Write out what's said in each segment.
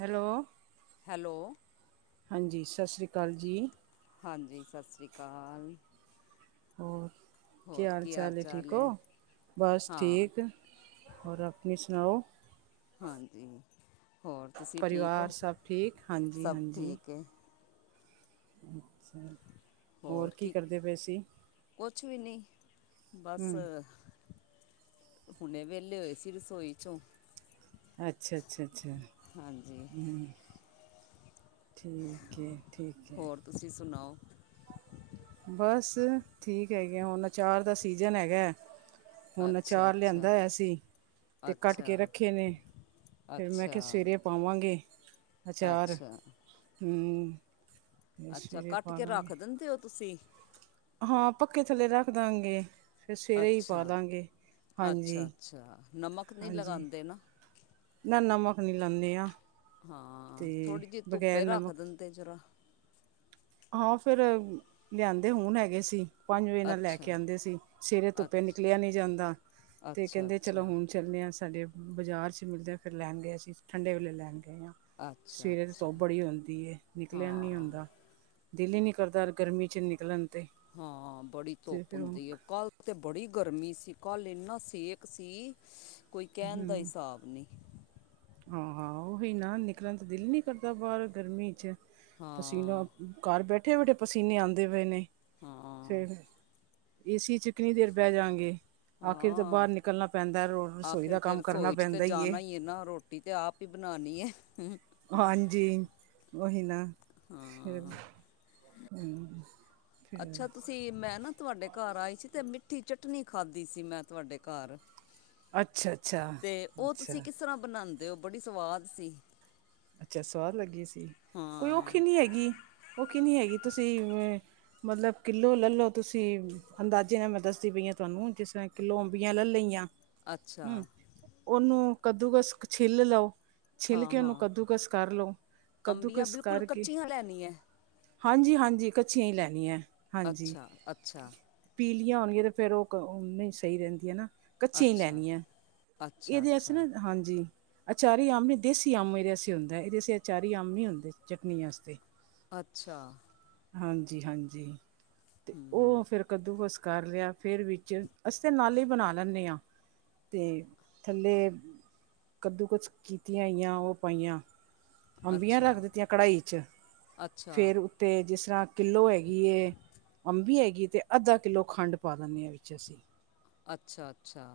Hello hello. ਹਾਂਜੀ, ਸਤਿ ਸ਼੍ਰੀ ਅਕਾਲ ਜੀ। ਹਾਂਜੀ ਸਤਿ ਸ਼੍ਰੀ ਅਕਾਲ। ਹੋਰ ਕੀ ਹਾਲ ਚਾਲ ਹੈ ਠੀਕ ਹੋ ਬਸ ਹਾਂ ਠੀਕ ਹੋਰ ਆਪਣੀ ਸੁਣਾਓ ਹਾਂਜੀ ਹੋਰ ਤੁਸੀਂ ਠੀਕ ਪਰਿਵਾਰ ਹੋ? ਸਭ ਠੀਕ ਹਾਂਜੀ ਸਭ ਹਾਂਜੀ ਠੀਕ ਹੈ। ਅੱਛਾ। ਹੋਰ ਕੀ ਕਰਦੇ ਪਏ ਸੀ ਕੁਛ ਵੀ ਨੀ ਬਸ ਹਮ ਹੁਣੇ ਵਿਹਲੇ ਹੋਏ ਸੀ ਰਸੋਈ ਚੋਂ ਅੱਛਾ, ਅੱਛਾ- ਅੱਛਾ, ਹਾਂਜੀ ਹ। ਠੀਕ ਹੈ, ਠੀਕ ਹੈ। ਹੋਰ ਤੁਸੀਂ, ਸੁਣਾਓ? ਬਸ, ਠੀਕ ਹੈਗੇ ਆ। ਹੁਣ ਅਚਾਰ ਦਾ, ਸੀਜਨ ਹੈਗਾ। ਹੁਣ ਅੱਛਾ ਅਚਾਰ, ਅੱਛਾ ਲਿਆਂਦਾ ਹੋਇਆ ਸੀ। ਤੇ ਕੱਟ ਕੇ, ਅੱਛਾ ਰੱਖੇ ਨੇ। ਫਿਰ ਮੈਂ ਅੱਛਾ। ਕਿਹਾ ਸਵੇਰੇ ਪਾਵਾਂਗੇ, ਆਚਾਰ, ਅੱਛਾ ਹੂੰ। ਅੱਛਾ। ਕੱਟ ਕੇ, ਰੱਖ ਦਿੰਦੇ ਹੋ ਤੁਸੀਂ? ਹਾਂ। ਪੱਖੇ ਥੱਲੇ, ਰੱਖ ਦਾਂਗੇ। ਫੇਰ, ਸਵੇਰੇ ਹੀ ਪਾ ਅੱਛਾ ਦਾਂਗੇ। ਅੱਛਾ ਹਾਂਜੀ, ਅੱਛਾ ਨਮਕ ਨਹੀਂ ਹਾਂਜੀ। ਲਗਾਉਂਦੇ ਨਾ ਨਾ, ਨਮਕ ਨੀ, ਲਾਉਂਦੇ ਆਂ। ਹਾਂ। ਥੋੜੀ ਜਿਹੀ, ਧੁੱਪੇ ਰੱਖ, ਨਮਕ ਦਿੰਦੇ ਜਰਾ। ਹਾਂ ਫੇਰ, ਲਿਆਂਦੇ ਹੁਣ, ਹੈਗੇ ਸੀ। ਪੰਜ ਵਜੇ ਨਾਲ, ਲੈ ਕੇ ਅੱਛਾ ਆਉਂਦੇ ਸੀ। ਸਵੇਰੇ ਧੁੱਪੇ ਅੱਛਾ ਨਿਕਲਿਆ ਨੀ ਜਾਂਦਾ। ਤੇ ਅੱਛਾ ਕਹਿੰਦੇ ਅੱਛਾ ਚਲੋ ਹੁਂਣ। ਚੱਲਣੇ ਹਾਂ। ਸਾਡੇ ਬਾਜ਼ਾਰ ਚ ਮਿਲਦੇ ਹਾਂ। ਫੇਰ ਲੈਣ ਗਏ ਅਸੀਂ। ਠੰਡੇ ਵੇਲੇ ਲੈਣ ਗਏ ਹਾਂ। ਅੱਛਾ ਸਵੇਰੇ ਤੇ, ਅੱਛਾ ਧੁੱਪ ਬੜੀ ਹੁੰਦੀ ਹੈ। ਨਿਕਲਿਆ ਨਹੀਂ ਹਾਂ ਹੂੰਦਾ। ਦਿਲ ਹੀ, ਨਹੀਂ ਕਰਦਾ ਗਰਮੀ ਚੱ ਨਿਕਲਣ ਤੇ। ਹਾਂ। ਬੜੀ ਅਤੇ ਧੁੱਪ ਫਿਰ ਹੁਣ ਹੁੰਦੀ ਹੈ। ਕੱਲ ਤੇ ਬੜੀ ਗਰਮੀ ਸੀ। ਕੱਲ ਇੰਨਾ ਸੇਕ ਸੀ। ਕੋਈ ਕਹਿਣ ਦਾ, ਹਿਸਾਬ ਨਹੀਂ। ਆਹ ਹਾਂ, ਉਹੀ ਨਾ, ਨਿਕਲਣ ਦਾ ਦਿਲ ਨਹੀਂ ਕਰਦਾ, ਬਾਹਰ ਗਰਮੀ ਚੱ। ਪਸੀਨਾ ਹਾਂ ਘਰ ਬੈਠੇ- ਬੈਠੇ, ਪਸੀਨੇ, ਆਉਂਦੇ ਪਏ ਨੇ, ਹਾਂ ਫੇਰ। ਏਸੀ, ਚ ਕਿੰਨੀ ਦੇਰ, ਬਹਿ ਜਾਂਗੇ। ਆਖਿਰ ਤਾਂ, ਹਾਂ ਬਾਹਰ ਨਿਕਲਣਾ ਪੈਂਦਾ। ਰਸੋਈ ਦਾ ਕੰਮ, ਕਰਨਾ ਪੈਂਦਾ ਹੀ ਹੈ। ਇਹ ਨਾ ਰੋ- ਟੀ ਤੇ, ਆਪ ਹੀ, ਬਣਾਉਣੀ ਹੈ। ਹਾਂਜੀ। ਉਹੀ ਨਾ, ਫੇਰ ਹਾਂ ਹਂ। ਅੱਛਾ, ਤੁਸੀਂ, ਮੈਂ ਨਾ ਤੁਹਾਡੇ ਘਰ ਆਈ ਸੀ। ਤੇ ਮਿੱਠੀ ਚਟੱਨੀਂ, ਖਾਧੀ ਸੀ। ਮੈਂ ਤੁਹਾਡੇ ਘਰ। ਅੱਛਾ-ਅੱਛਾ, ਤੇ ਅੱਛਾ ਉਹ, ਤੁਸੀਂ, ਅੱਛਾ ਕਿਸ ਤਰਾਂ ਬਣਾਉਂਦੇ ਹੋ? ਬੜੀ ਸਵਾੱਦ ਸੀ। ਅੱਛਾ। ਸਵਾੱਦ ਲੱਗੀ ਸੀ। ਕੋਈ ਔਖੀ ਹਾਂ ਨਹੀਂ ਹੈਗੀ, ਔਖੀ ਨਹੀਂ ਹੈਗੀ, ਤੁਸੀਂ। ਮੱਤਲਬ, ਕਿੱਲੋ ਲੈ ਲਓ ਤੁਸੀਂ, ਅੰਦਾਜ਼ੇ ਨਾਲ, ਮੈਂ ਦੱਸਦੀ ਪਈ ਹਾਂ, ਤੁਹਾਨੂੰ ਜਿਸ। ਮੈਂ ਕਿਲੋੋ ਅਂਬੀਆਂ, ਲੈ ਲਈਆਂ। ਅੱਛਾ ਹੂੰ। ਉਹਨੂੰ ਕੱਦੂਕਸ, ਛਿੱਲ ਲਓ, ਛਿੱਲ ਹਾਂ ਕੇ ਉਹਨੂੰ ਹਾਂ ਕੱਦੂ ਕਸ, ਕਰ ਲਉ। ਕੱਦੂ ਅੰਬੀਆਂ ਕਸ, ਬਿਲਕੁਲ ਕਰ ਕੇ। ਕੱਚੀਆਂ ਲੈਣੀ ਹੈ ਹਾਂਜੀ- ਹਾਂਜੀ। ਕੱਚੀਆਂ ਹੀ, ਲੈਣੀਆਂ। ਹਾਂਜੀ। ਅੱਛਾ ਅੱਛਾ ਪੀਲੀਆਂ ਹੋਣਗੀਆਂ, ਤੇ ਫੇਰ, ਉਹ ਨਹੀਂ ਸਹੀ, ਰਹਿੰਦੀਆਂ ਨਾਂ। ਕੱਚੀਆਂ ਹੀ, ਅੱਛਾ ਲੈਣੀਆਂ। ਅੱਛਾ ਇਹਦੇ ਆਸਤੇ ਨਾ, ਹਾਂਜੀ। ਅਚਾਰੀ ਅੰਬ ਨੀ, ਦੇਸੀ ਅੰਬ ਇਹਦੇ ਵਾਸਤੇ ਹੁੰਦਾ। ਇਹਦੇ ਅਚਾਰੀ ਅੰਬ ਨਹੀਂ ਹੁੰਦੇ। ਚਟਨੀ ਵਾਸਤੇ। ਅੱਛਾ। ਹਾਂਜੀ- ਹਾਂਜੀ। ਤੇ ਉਹ, ਫੇਰ ਕੱਦੂ ਕਸ, ਕਰ ਲਿਆ। ਫਿਰ ਵਿੱਚ, ਅਸੀਂ ਤਾਂ ਨਾਲ ਹੀ ਬਣਾ ਲੈਂਦੇ ਹਾਂ। ਤੇ ਥੱਲੇ ਕੱਦੂ ਕਸ ਕੀਤੀਆਂ ਹੋਈਆਂ, ਉਹ ਪਾਈਆਂ ਅੱਛਾ ਅੰਬੀਆਂ ਅੱਛਾ ਰੱਖ ਦਿੱਤੀਆਂ ਕੱੜਾਹੀ ਵਿਚ ਅੱਛਾ ਫਿਰ ਅਤੇ ਜਿਸ ਤਰ੍ਹਾਂ ਕਿੱਲੋ ਹੈਗੀ ਏ। ਅੰਬੀ ਹੈਗੀ ਤੇ, ਅੱਧਾ ਕਿੱਲੋ, ਖੰਡ ਪਾ ਦਿੰਦੇ ਹਾਂ। ਵਿੱਚ ਅਸੀਂ। ਅੱਛਾ। ਅੱਛਾ।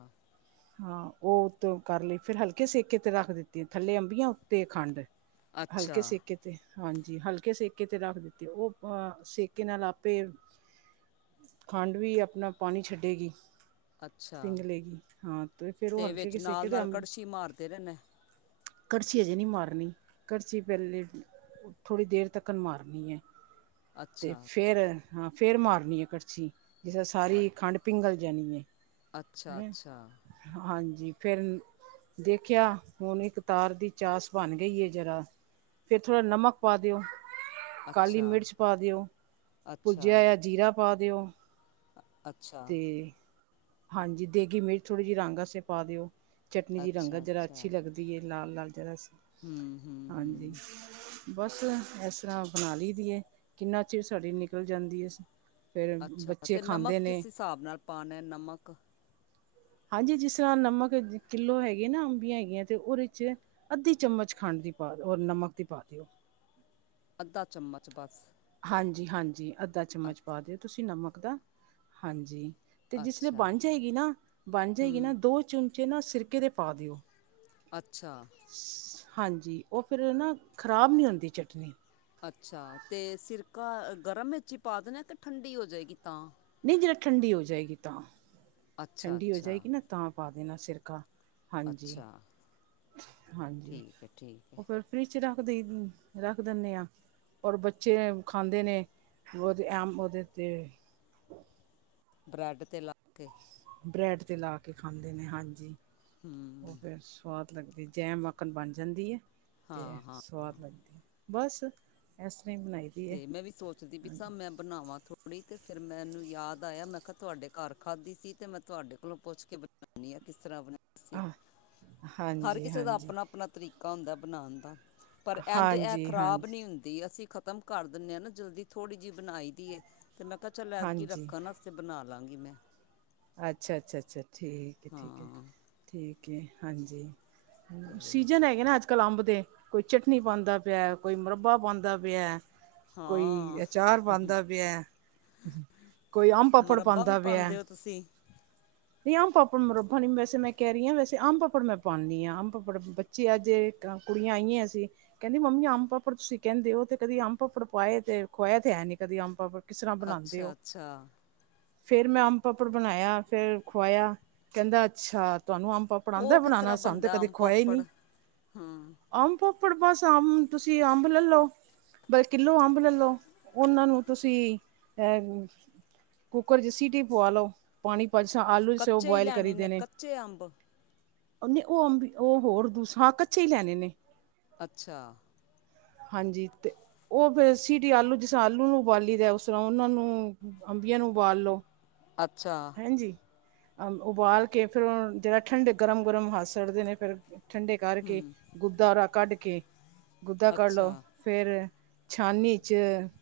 ਹਾਂ। ਉਹ ਤੋਂ ਕਰ ਲਈ। ਫੇਰ ਹਲਕੇ, ਸੇਕੇ ਤੇ ਰੱਖ ਦਿੱਤੀਆਂ। ਥੱਲੇ ਅੰਬੀਆਂ, ਉੱਤੇ ਖੰਡ। ਹਲਕੇ, ਅੱਛਾ ਸੇਕੇ। ਤੇ ਹਾਂਜੀ। ਹਲਕੇ ਸੇਕੇ, ਤੇ ਰੱਖ ਦਿੱਤੇ। ਉਹ ਅਹ ਸੇਕੇ ਨਾਲ ਆਪੇ। ਖੰਡ ਵੀ ਆਪਣਾ, ਪਾਣੀ ਛੱਡੇਗੀ। ਅੱਛਾ ਪਿੰਗਲੇ ਗੀ। ਤੇ ਵਿੱਚ, ਨਾਲ- ਨਾਲ, ਕੜਸੀ ਮਾਰਦੇ ਰਹਿਣਾ। ਕੱੜਛੀ ਹਜੇ ਨਹੀਂ, ਮਾਰਨੀ। ਕੱੜਛੀ ਪਹਿਲੇ, ਥੋੜੀ ਦੇਰ ਤੱਕਰ ਮਾਰਨੀ ਹੈ। ਤੇ ਅੱਛਾ ਫੇਰ, ਹਾਂ ਫਿਰ, ਮਾਰਨੀ ਹੈ ਕੱੜਛੀ। ਜਿਸੇ ਅ- ਸਾਰੀ ਖੰਡ ਪਿੰਗਲ ਜਾਣੀ ਹੈ। ਅੱਛਾ- ਹੈਂ ਅੱਛਾ। ਹਾਂਜੀ, ਫਿਰ ਦੇਖਿਆ ਹੁਣ ਇਕ ਤਾਰ ਦੀ ਚਾਸ ਬਣ ਗਈ ਐ ਜਰਾ। ਫੇਰ ਥੋੜਾ ਨਮਕ ਪਾ ਦਿਓ। ਕਾਲੀ ਅੱਛਾ। ਮਿਰਚ ਪਾ ਦਿਓ, ਅੱਛਾ ਬੁਝਿਆ ਆ ਜੀਰਾ ਪਾ ਦਿਓ। ਅੱਛਾ। ਤੇ ਹਾਂਜੀ, ਦੇਗੀ ਮਿਰਚ ਥੋੜ੍ਹੀ ਜਿਹੀ ਰੰਗ ਆਸਤੇ ਪਾ ਦਿਓ। ਚਟਨੀ ਦੀ ਅੱਛਾ ਰੰਗਤ ਜਰਾ ਅੱਛਾ ਅੱਛੀ ਲੱਗਦੀ ਦੀਏ ਲਾਲ-ਲਾਲ ਜਿਹੜਾ ਸੀ, ਹੂੰ ਹੂੰ ਹਾਂਜੀ। ਹੂੰ ਬਸ ਇਸ ਤਰ੍ਹਾਂ ਬਣਾ ਲਈ ਦੀਏ, ਕਿੰਨਾ ਚਿਰ ਸਾਡੀ ਨਿਕਲ ਜਾਂਦੀ ਐ। ਫਿਰ ਬੱਚੇ ਖਾਂਦੇ ਨੇ। ਸਾਬ ਨਾਲ ਪਾਣਾ ਨਮਕ ਹਾਂਜੀ, ਜਿਸ ਤਰ੍ਹਾਂ ਨਮਕ ਕਿੱਲੋ ਹੈਗੇ ਨਾ ਅੰਬੀਆਂ ਹੈਗੀਆਂ ਤੇ ਉਹਦੇ ਚ ਅੱਧੀ ਚਮਚ ਖੰਡ ਦੀ ਪਾ ਔਰ ਨਮਕ ਦੀ ਪਾ ਦਿਓ। ਅੱਧਾ ਚਮਚ ਬਸ। ਹਾਂਜੀ-ਹਾਂਜੀ, ਅੱਧਾ ਚਮਚ ਅੱਛ- ਪਾ ਦਿਓ ਤੁਸੀਂ ਨਮਕ ਦਾ ਹਾਂਜੀ। ਅਤੇ ਜਿਸ ਵੇਲੇ ਅੱਛਾ ਬਣ ਜਾਏਗੀ ਨਾ, ਬਣ ਹੂੰ ਜਾਏਗੀ ਨਾ ਦੋ ਚਮਚੇ ਨਾ ਸਿਰਕੇ ਦੇ ਪਾ ਦਿਓ। ਅੱਛਾ। ਹਾਂਜੀ, ਉਹ ਫਿਰ ਨਾ ਖਰਾਬ ਨੀ ਹੁੰਦੀ ਚਟਨੀ। ਅੱਛਾ, ਤੇ ਸਿਰਕਾ ਗਰਮ ਵਿਚ ਪਾ ਦੇਣਾ ਕਿ ਠੰਡੀ ਹੋ ਜਾਵੇਗੀ ਤਾਂ। ਨਹੀਂ ਜਿਹੜਾ ਠੰਡੀ ਹੋ ਜਾਏਗੀ ਤਾਂ ਅੱਛਾ ਠੰਡੀ ਹੋ ਅੱਛਾ ਜਾਏਗੀ ਨਾ ਤਾਂ ਪਾ ਦੇਣਾ ਸਿਰਕਾ। ਅੱਛਾ ਹਾਂਜੀ-ਹਾਂਜੀ, ਠੀਕ ਹੈ ਠੀਕ ਹੈ ਉਹ ਫਿਰ ਫਰਿਜ ਚ ਰੱਖ ਦੇਈ, ਰੱਖ ਦਿੰਦੇ ਆ। ਔਰ ਬੱਚੇ ਖਾਂਦੇ ਨੇ ਉਹਦੇ ਐਮ ਉਹਦੇ ਤੇ ਬਰੈਡ ਤੇ ਲਾ ਕੇ ਬ੍ਰੈਡ ਤੇ ਲਾ ਕੇ ਖਾਂਦੇ ਨੇ ਹਾਂਜੀ, ਉਹ ਹੂੰ ਫਿਰ ਸੁਆਦ ਲਗਦੀ ਐ, ਜੈਮ ਵਾਕਨ ਬਣ ਜਾਂਦੀ ਏ ਤੇ ਹਾਂ ਹਾਂ ਸੁਆਦ ਲੱਗਦੀ ਐ। ਬਸ, ਇਸ ਤਰ੍ਹਾਂ ਹੀ ਬਣਾਈ। ਦੀ ਹੈ ਤੇ ਮੈਂ ਵੀ ਸੋਚਦੀ ਪਈ ਸਾਂ, ਹਾਂਜੀ ਮੈਂ ਬਣਾਵਾਂ ਥੋੜ੍ਹਾ ਥੋੜੀ ਕ, ਫੇਰ ਮੈਨੂੰ ਯਾਦ ਆਇਆ ਮੈਂ ਕਿਹਾ ਤੁਹਾਡੇ ਘਰ ਖਾਧੀ ਸੀ ਤੇ ਮੈਂ ਤੁਹਾਡੇ ਕੋਲੋਂ ਪੁੱਛ ਕੇ ਬਣ ਕਿਸ ਤਰ੍ਹਾਂ ਬਣਾ ਤੁਸੀਂ, ਹਾਂ- ਹਰ ਹਾਂਜੀ ਕਿਸੇ ਦਾ ਹਾਂਜੀ ਆਪਣਾ-ਆਪਣਾ ਤਰੀਕਾ ਹੁੰਦਾ ਬਣਾਣ ਦਾ। ਪਰ ਇੰਝ ਇਹ ਹਾਂਜੀ ਖ਼ਰਾਬ ਹਾਂਜੀ ਨਹੀਂ ਹੁੰਦੀ, ਅਸੀਂ ਖ ਕਰ ਦਿੰਦੇ ਆ ਨਾ ਜਲਦੀ ਥੋੜ੍ਹੀ ਜਿਹੀ ਬਣਾਈ ਦੀ ਏ ਤੇ ਮੈਂ ਕਿਹਾ ਚੱਲ ਐਦਕੀ ਹਾਂਜੀ ਰੱਖਣ ਨ ਤੇ ਬਣਾ ਲਾਗੀ ਮੈਂ ਅੱਛਾ-ਅੱਛਾ-ਅੱਛਾ ਠੀਕ ਐ, ਠੀਕ ਐ, ਹਾਂ ‌ਠੀਕ ਐ ਹਾਂਜੀ। ਅਤੇ ਸੀਜਨ ਹੈਗੇ ਨਾ ਅੱਜ ਕਲੰਬ ਦੇ ਕੋਈ ਚਟਨੀ ਪਾਂਦਾ ਪਿਆ, ਕੋਈ ਮੁਰੱਬਾ ਪਾਂਦਾ ਪਿਆ। ਕੋਈ ਹਾਂ ਅਚਾਰ ਪਾਉਂਦਾ ਪਿਆ ਕੋਈ ਆਮ ਪਾਪੜ ਮੁਰੱਬਾ ਵੀ ਪਾਉਂਦਾ ਪਿਆ ਪਾਉਂਦੇ ਹੋ ਤੁਸੀਂ ਵੀ ਆਮ ਪਾਪੜ ਮੁਰੱਬਾ ਵੈਸੇ ਮੈਂ ਕਹਿ ਰਹੀ ਵੈਸੇ ਆਮ ਪਾਪੜ ਮੈਂ ਪਾਉਂਦੀ ਹਾਂ ਆਮ ਪਾਪੜ, ਜੀ ਅੱਜ ਕੁੜੀਆਂ ਆਈਆਂ ਸੀ। ਕਹਿੰਦੀ ਮੰਮੀ ਅੰਮ ਪਾੱਪੜ ਤੁਸੀਂ ਕਹਿੰਦੇ ਹੋ ਤੇ ਕਦੀ ਅੰਬ ਪਾੱਪੜ ਪਾਏ ਤੇ ਖੁਆ ਤੇ ਹੈ ਨੀ ਕਦੀ ਅੰਮ ਪਾੱਪੜ। ਕਿਸ ਤਰ੍ਹਾਂ ਬਣਾਦੇ ਅੱਛਾ ਹੋ। ਅੱਛਾ ਫੇਰ ਮੈਂ ਅੰਬ ਪਾਪੜ ਬਣਾਇਆ ਫੇਰ ਖੁਵਾਇਆ ਕਹਿੰਦਾ। ਅੱਛਾ, ਤੁਹਾਨੂੰ ਅੰਬ ਪਾਪੜ ਪੜਦਾ ਉਹ ਕਿਸ ਬਣਾਣਾ ਤਰ੍ਹਾਂ ਸਾਨੂੰ ਤੇ ਬਣਦਾ ਕਦੇ ਅੰਬ ਖੋਇਆ ਹੀ ਪਾਪੜ ਨੀ। ਅੰਬ ਪਾੋਪੜ ਬਸ ਅੰਬ, ਤੁਸੀਂ ਅੰਬ ਲੈ ਲਓ। ਕਿੱਲੋ ਅੰਬ ਲੈ ਲਓ। ਉਹਨਾਂ ਨੂੰ ਤੁਸੀਂ ਅਹ ਕੁੱਕਰ ਚ ਸੀਟੀ ਪੂਆ ਲਓ। ਪਾਣੀ ਭਾਰ ਸਾਂ, ਆਲੂ ਜਿਸਰਾ ਉਹ ਕੱਚੇ ਹੀ ਬੁਆਇਲ ਕਰੀ ਲੈਣੇ ਨੇ ਦੇਣੇ। ਕੱਚੇ ਅੰਬ ਉਹਨੇ ਉਹ ਅੰਬ ਉਹ ਹੋਰ ਤੂੰ ਸਾਗ ਕੱਚੇ ਹੀ ਲੈਣੇ ਨੇ ਅੱਛਾ ਹਾਂਜੀ ਤੇ ਉਹ ਫਿਰ ਸੀਟੀ ਆਲੂ ਜਿਸ ਤਰ੍ਹਾਂ ਆਲੂ ਨੂੰ ਉਬਾਲੀ ਰਿ ਉਸ ਤਰ੍ਹਾਂ ਉਹਨਾਂ ਨੂੰ ਅੰਬੀਆਂ ਨੂੰ ਉਬਾਲ ਲੋੋ ਅੱਛਾ ਹਾਂਜੀ ਅ ਉਬਾਲ ਕੇ ਫਿਰ ਉਹ ਜਿਹੜਾ ਠੰਡੇ ਗਰਮ ਗਰਮ ਹਥ ਸੜਦੇ ਨੇ ਫਿਰ ਠੰਡੇ ਕਰਕੇ ਗੁਦਾਰਾ ਕੱਢ ਕੇ ਗੁਦਾ ਕੱਢ ਲਓ ਅੱਛਾ ਫਿਰ ਛਾਨੀ'ਚ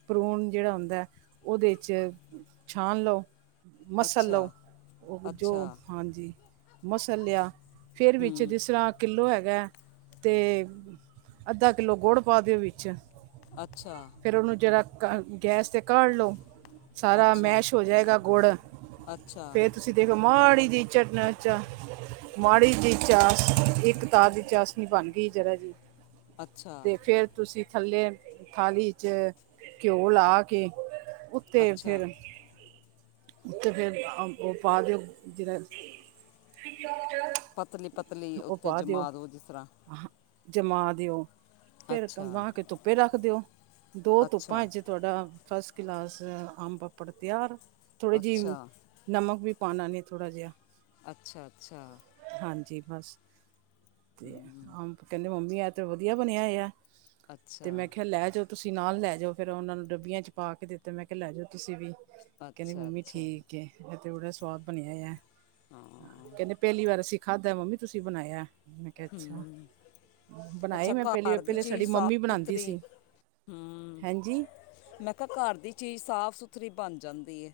ਪਰੂਣ ਜਿਹੜਾ ਹੁੰਦਾ ਉਹਦੇ 'ਚ ਛਾਣ ਲਓ ਮਸਲ ਅੱਛਾ ਲਓ ਉਹ ਜੋ ਅੱਛਾ ਹਾਂਜੀ ਮਸਲਿਆ ਫਿਰ ਵਿੱਚ ਹੂੰ ਜਿਸ ਤਰ੍ਹਾਂ ਕਿਲੋ ਹੈਗਾ ਅਤੇ ਅੱਧਾ ਕਿੱਲੋ ਗੁੜ ਪਾ ਦਿਓ ਵਿੱਚ ਅੱਛਾ ਫਿਰ ਉਹਨੂੰ ਜਿਹੜਾ ਗੈਸ 'ਤੇ ਕਾਢ ਲਉ ਸਾਰਾ ਅੱਛਾ ਮੈਸ਼ ਹੋ ਜਾਏਗਾ ਗੁੜ ਅੱਛਾ ਫਿਰ ਤੁਸੀਂ ਦੇਖੋ ਮਾੜੀ ਜਿਹੀ ਚਟਨਾ ਚਾ ਮਾੜੀ ਜ ਚਸ ਇੱਕਤਾਰ ਦੀ ਚਸ ਨੀ ਬਣ ਗਈ ਜਰਾ ਜੀ ਅੱਛਾ ਤੇ ਫਿਰ ਤੁਸੀਂ ਥੱਲੇ ਥਾਲੀ ਚ ਘਿਓ ਲਾ ਕੇ ਉੱਤੇ ਉੱਥੇ ਅੱਛਾ ਰੱਖੀ ਉੱਥ ਫਿਰ ਅੰਬ ਉਹ ਪਾ ਦਿਓ ਦਿਨਾਂ ਚ ਪਤਲੀ ਪਤਲੀ ਉੱਤੇ ਜਮਾਤ ਦਿਉ ਜਿਸ ਤਰ੍ਹਾਂ ਆ ਜਮਾ ਦਿਓ ਫਿਰ ਅੱਛਾ ਅਬਾਂ ਕੇ ਧੁੱਪੇ ਰੱਖ ਦਿਓ ਦੋ ਧੁੱਪਾ ਅੱਛਾ ਵਿੱਚ ਤੁਹਾਡਾ ਫਸਟ ਕਲਾਸ ਆਮ ਪਾਪੜ ਤਿਆਰ ਥੋੜੀ ਜਿਹੀ ਅੱਛਾ ਨਮਕ ਵੀ ਪਾਉਣਾ ਨੇ ਥੋੜਾ ਜਿਹਾ ਅੱਛਾ-ਅੱਛਾ ਹਾਂਜੀ ਬਸ ਤੇ ਹਮ, ਅੰਬ ਕਹਿੰਦੇ ਮੰਮੀ ਐ ਤੇ ਵਧੀਆ ਬਣਿਆ ਹੈ ਤੇ ਅੱਛਾ ਮੈਂ ਕਿਹਾ ਲੈ ਜੋ ਤੁਸੀਂ ਨਾਲ ਲੈ ਜਾਓ ਫਿਰ ਉਹਨਾਂ ਨੂੰ ਡੱਬੀਆਂ ਚ ਪਾ ਕੇ ਦਿੱਤੇ ਮੈਂ ਕਿਹਾ ਲੈ ਜਾਓ ਤੁਸੀਂ ਵੀ ਕਹਿੰਦੀ ਅੱਛਾ ਮੰਮੀ ਅੱਛਾ ਠੀਕ ਏ ਇਹ ਤੇ ਬੜਾ ਸਵਾਦ ਬਣਿਆ ਹੈ ਹਾਂ ਕਹਿੰਦੇ ਪਹਿਲੀ ਵਾਰ ਅਸੀਂ ਖਾਧਾ ਮੰਮੀ ਤੁਸੀਂ ਬਣਾਇਆ ਮੈਂ ਕਿਹਾ ਅੱਛਾ ਬਣਾਈ ਅੱਛਾ ਮੈਂ ਪਹਿਲੀ ਪਹਿਲੇ ਸਾਡੀ ਮੰਮੀ ਬਣਾਉਂਦੀ ਸੀ ਹੂ ਹਾਂਜੀ ਮੈਂ ਕਿਹਾ ਘਰ ਦੀ ਚੀਜ਼ ਸਾਫ ਸੁਥਰੀ ਬਣ ਜਾਂਦੀ ਹੈ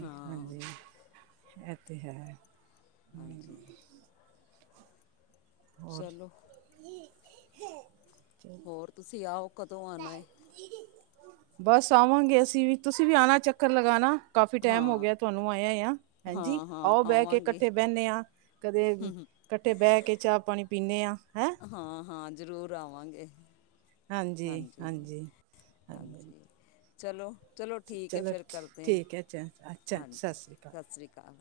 ਹਾਂ ਇਹ ਤਾਂ ਹੈ ਹਾਂਜੀ ਹੋਰ ਚਲੋ ਚਲ ਹੋਰ ਤੁਸੀਂ ਆਓ ਕਦੋਂ ਆਉਣਾ ਬਸ ਆਵਾਂਗੇ ਅਸੀਂ ਵੀ ਤੁਸੀਂ ਵੀ ਆਣਾ ਚੱਕਰ ਲਗਾਣਾ ਕਾਫ਼ੀ ਟਾਈਮ ਹੋ ਹਾਂ ਗਿਆ ਤੁਹਾਨੂੰ ਆਏਆ ਆ ਹਾਂਜੀ ਹਾਂ ਹਾਂ ਆਓ ਬਹਿ ਕੇ ਆਵਾਂਗੇ ਇਕੱਠੇ ਬਹਿੰਦੇ ਆਂ ਕਦੇ ਇਕੱਠੇ ਬਹਿ ਕੇ ਚਾਹ ਪਾਣੀ ਪੀਂਦੇ ਹਾਂ ਹੈ ਹਾਂ-ਹਾਂ ਜ਼ਰੂਰ ਆਵਾਂਗੇ ਹਾਂਜੀ ਹਾਂਜੀ ਚਲੋ ਚਲੋ ਚ- ਠੀਕ ਹੈ ਚਲੋ ਫਿਰ ਠੀ- ਕਰਦੇ ਹਾਂ ਠੀਕ ਹੈ ਅੱਛਾ ਅੱਛਾ ਸਤਿ ਹਾਂਜੀ ਸ੍ਰੀ ਅਕਾਲ ਸਤਿ ਸ਼੍ਰੀ ਅਕਾਲ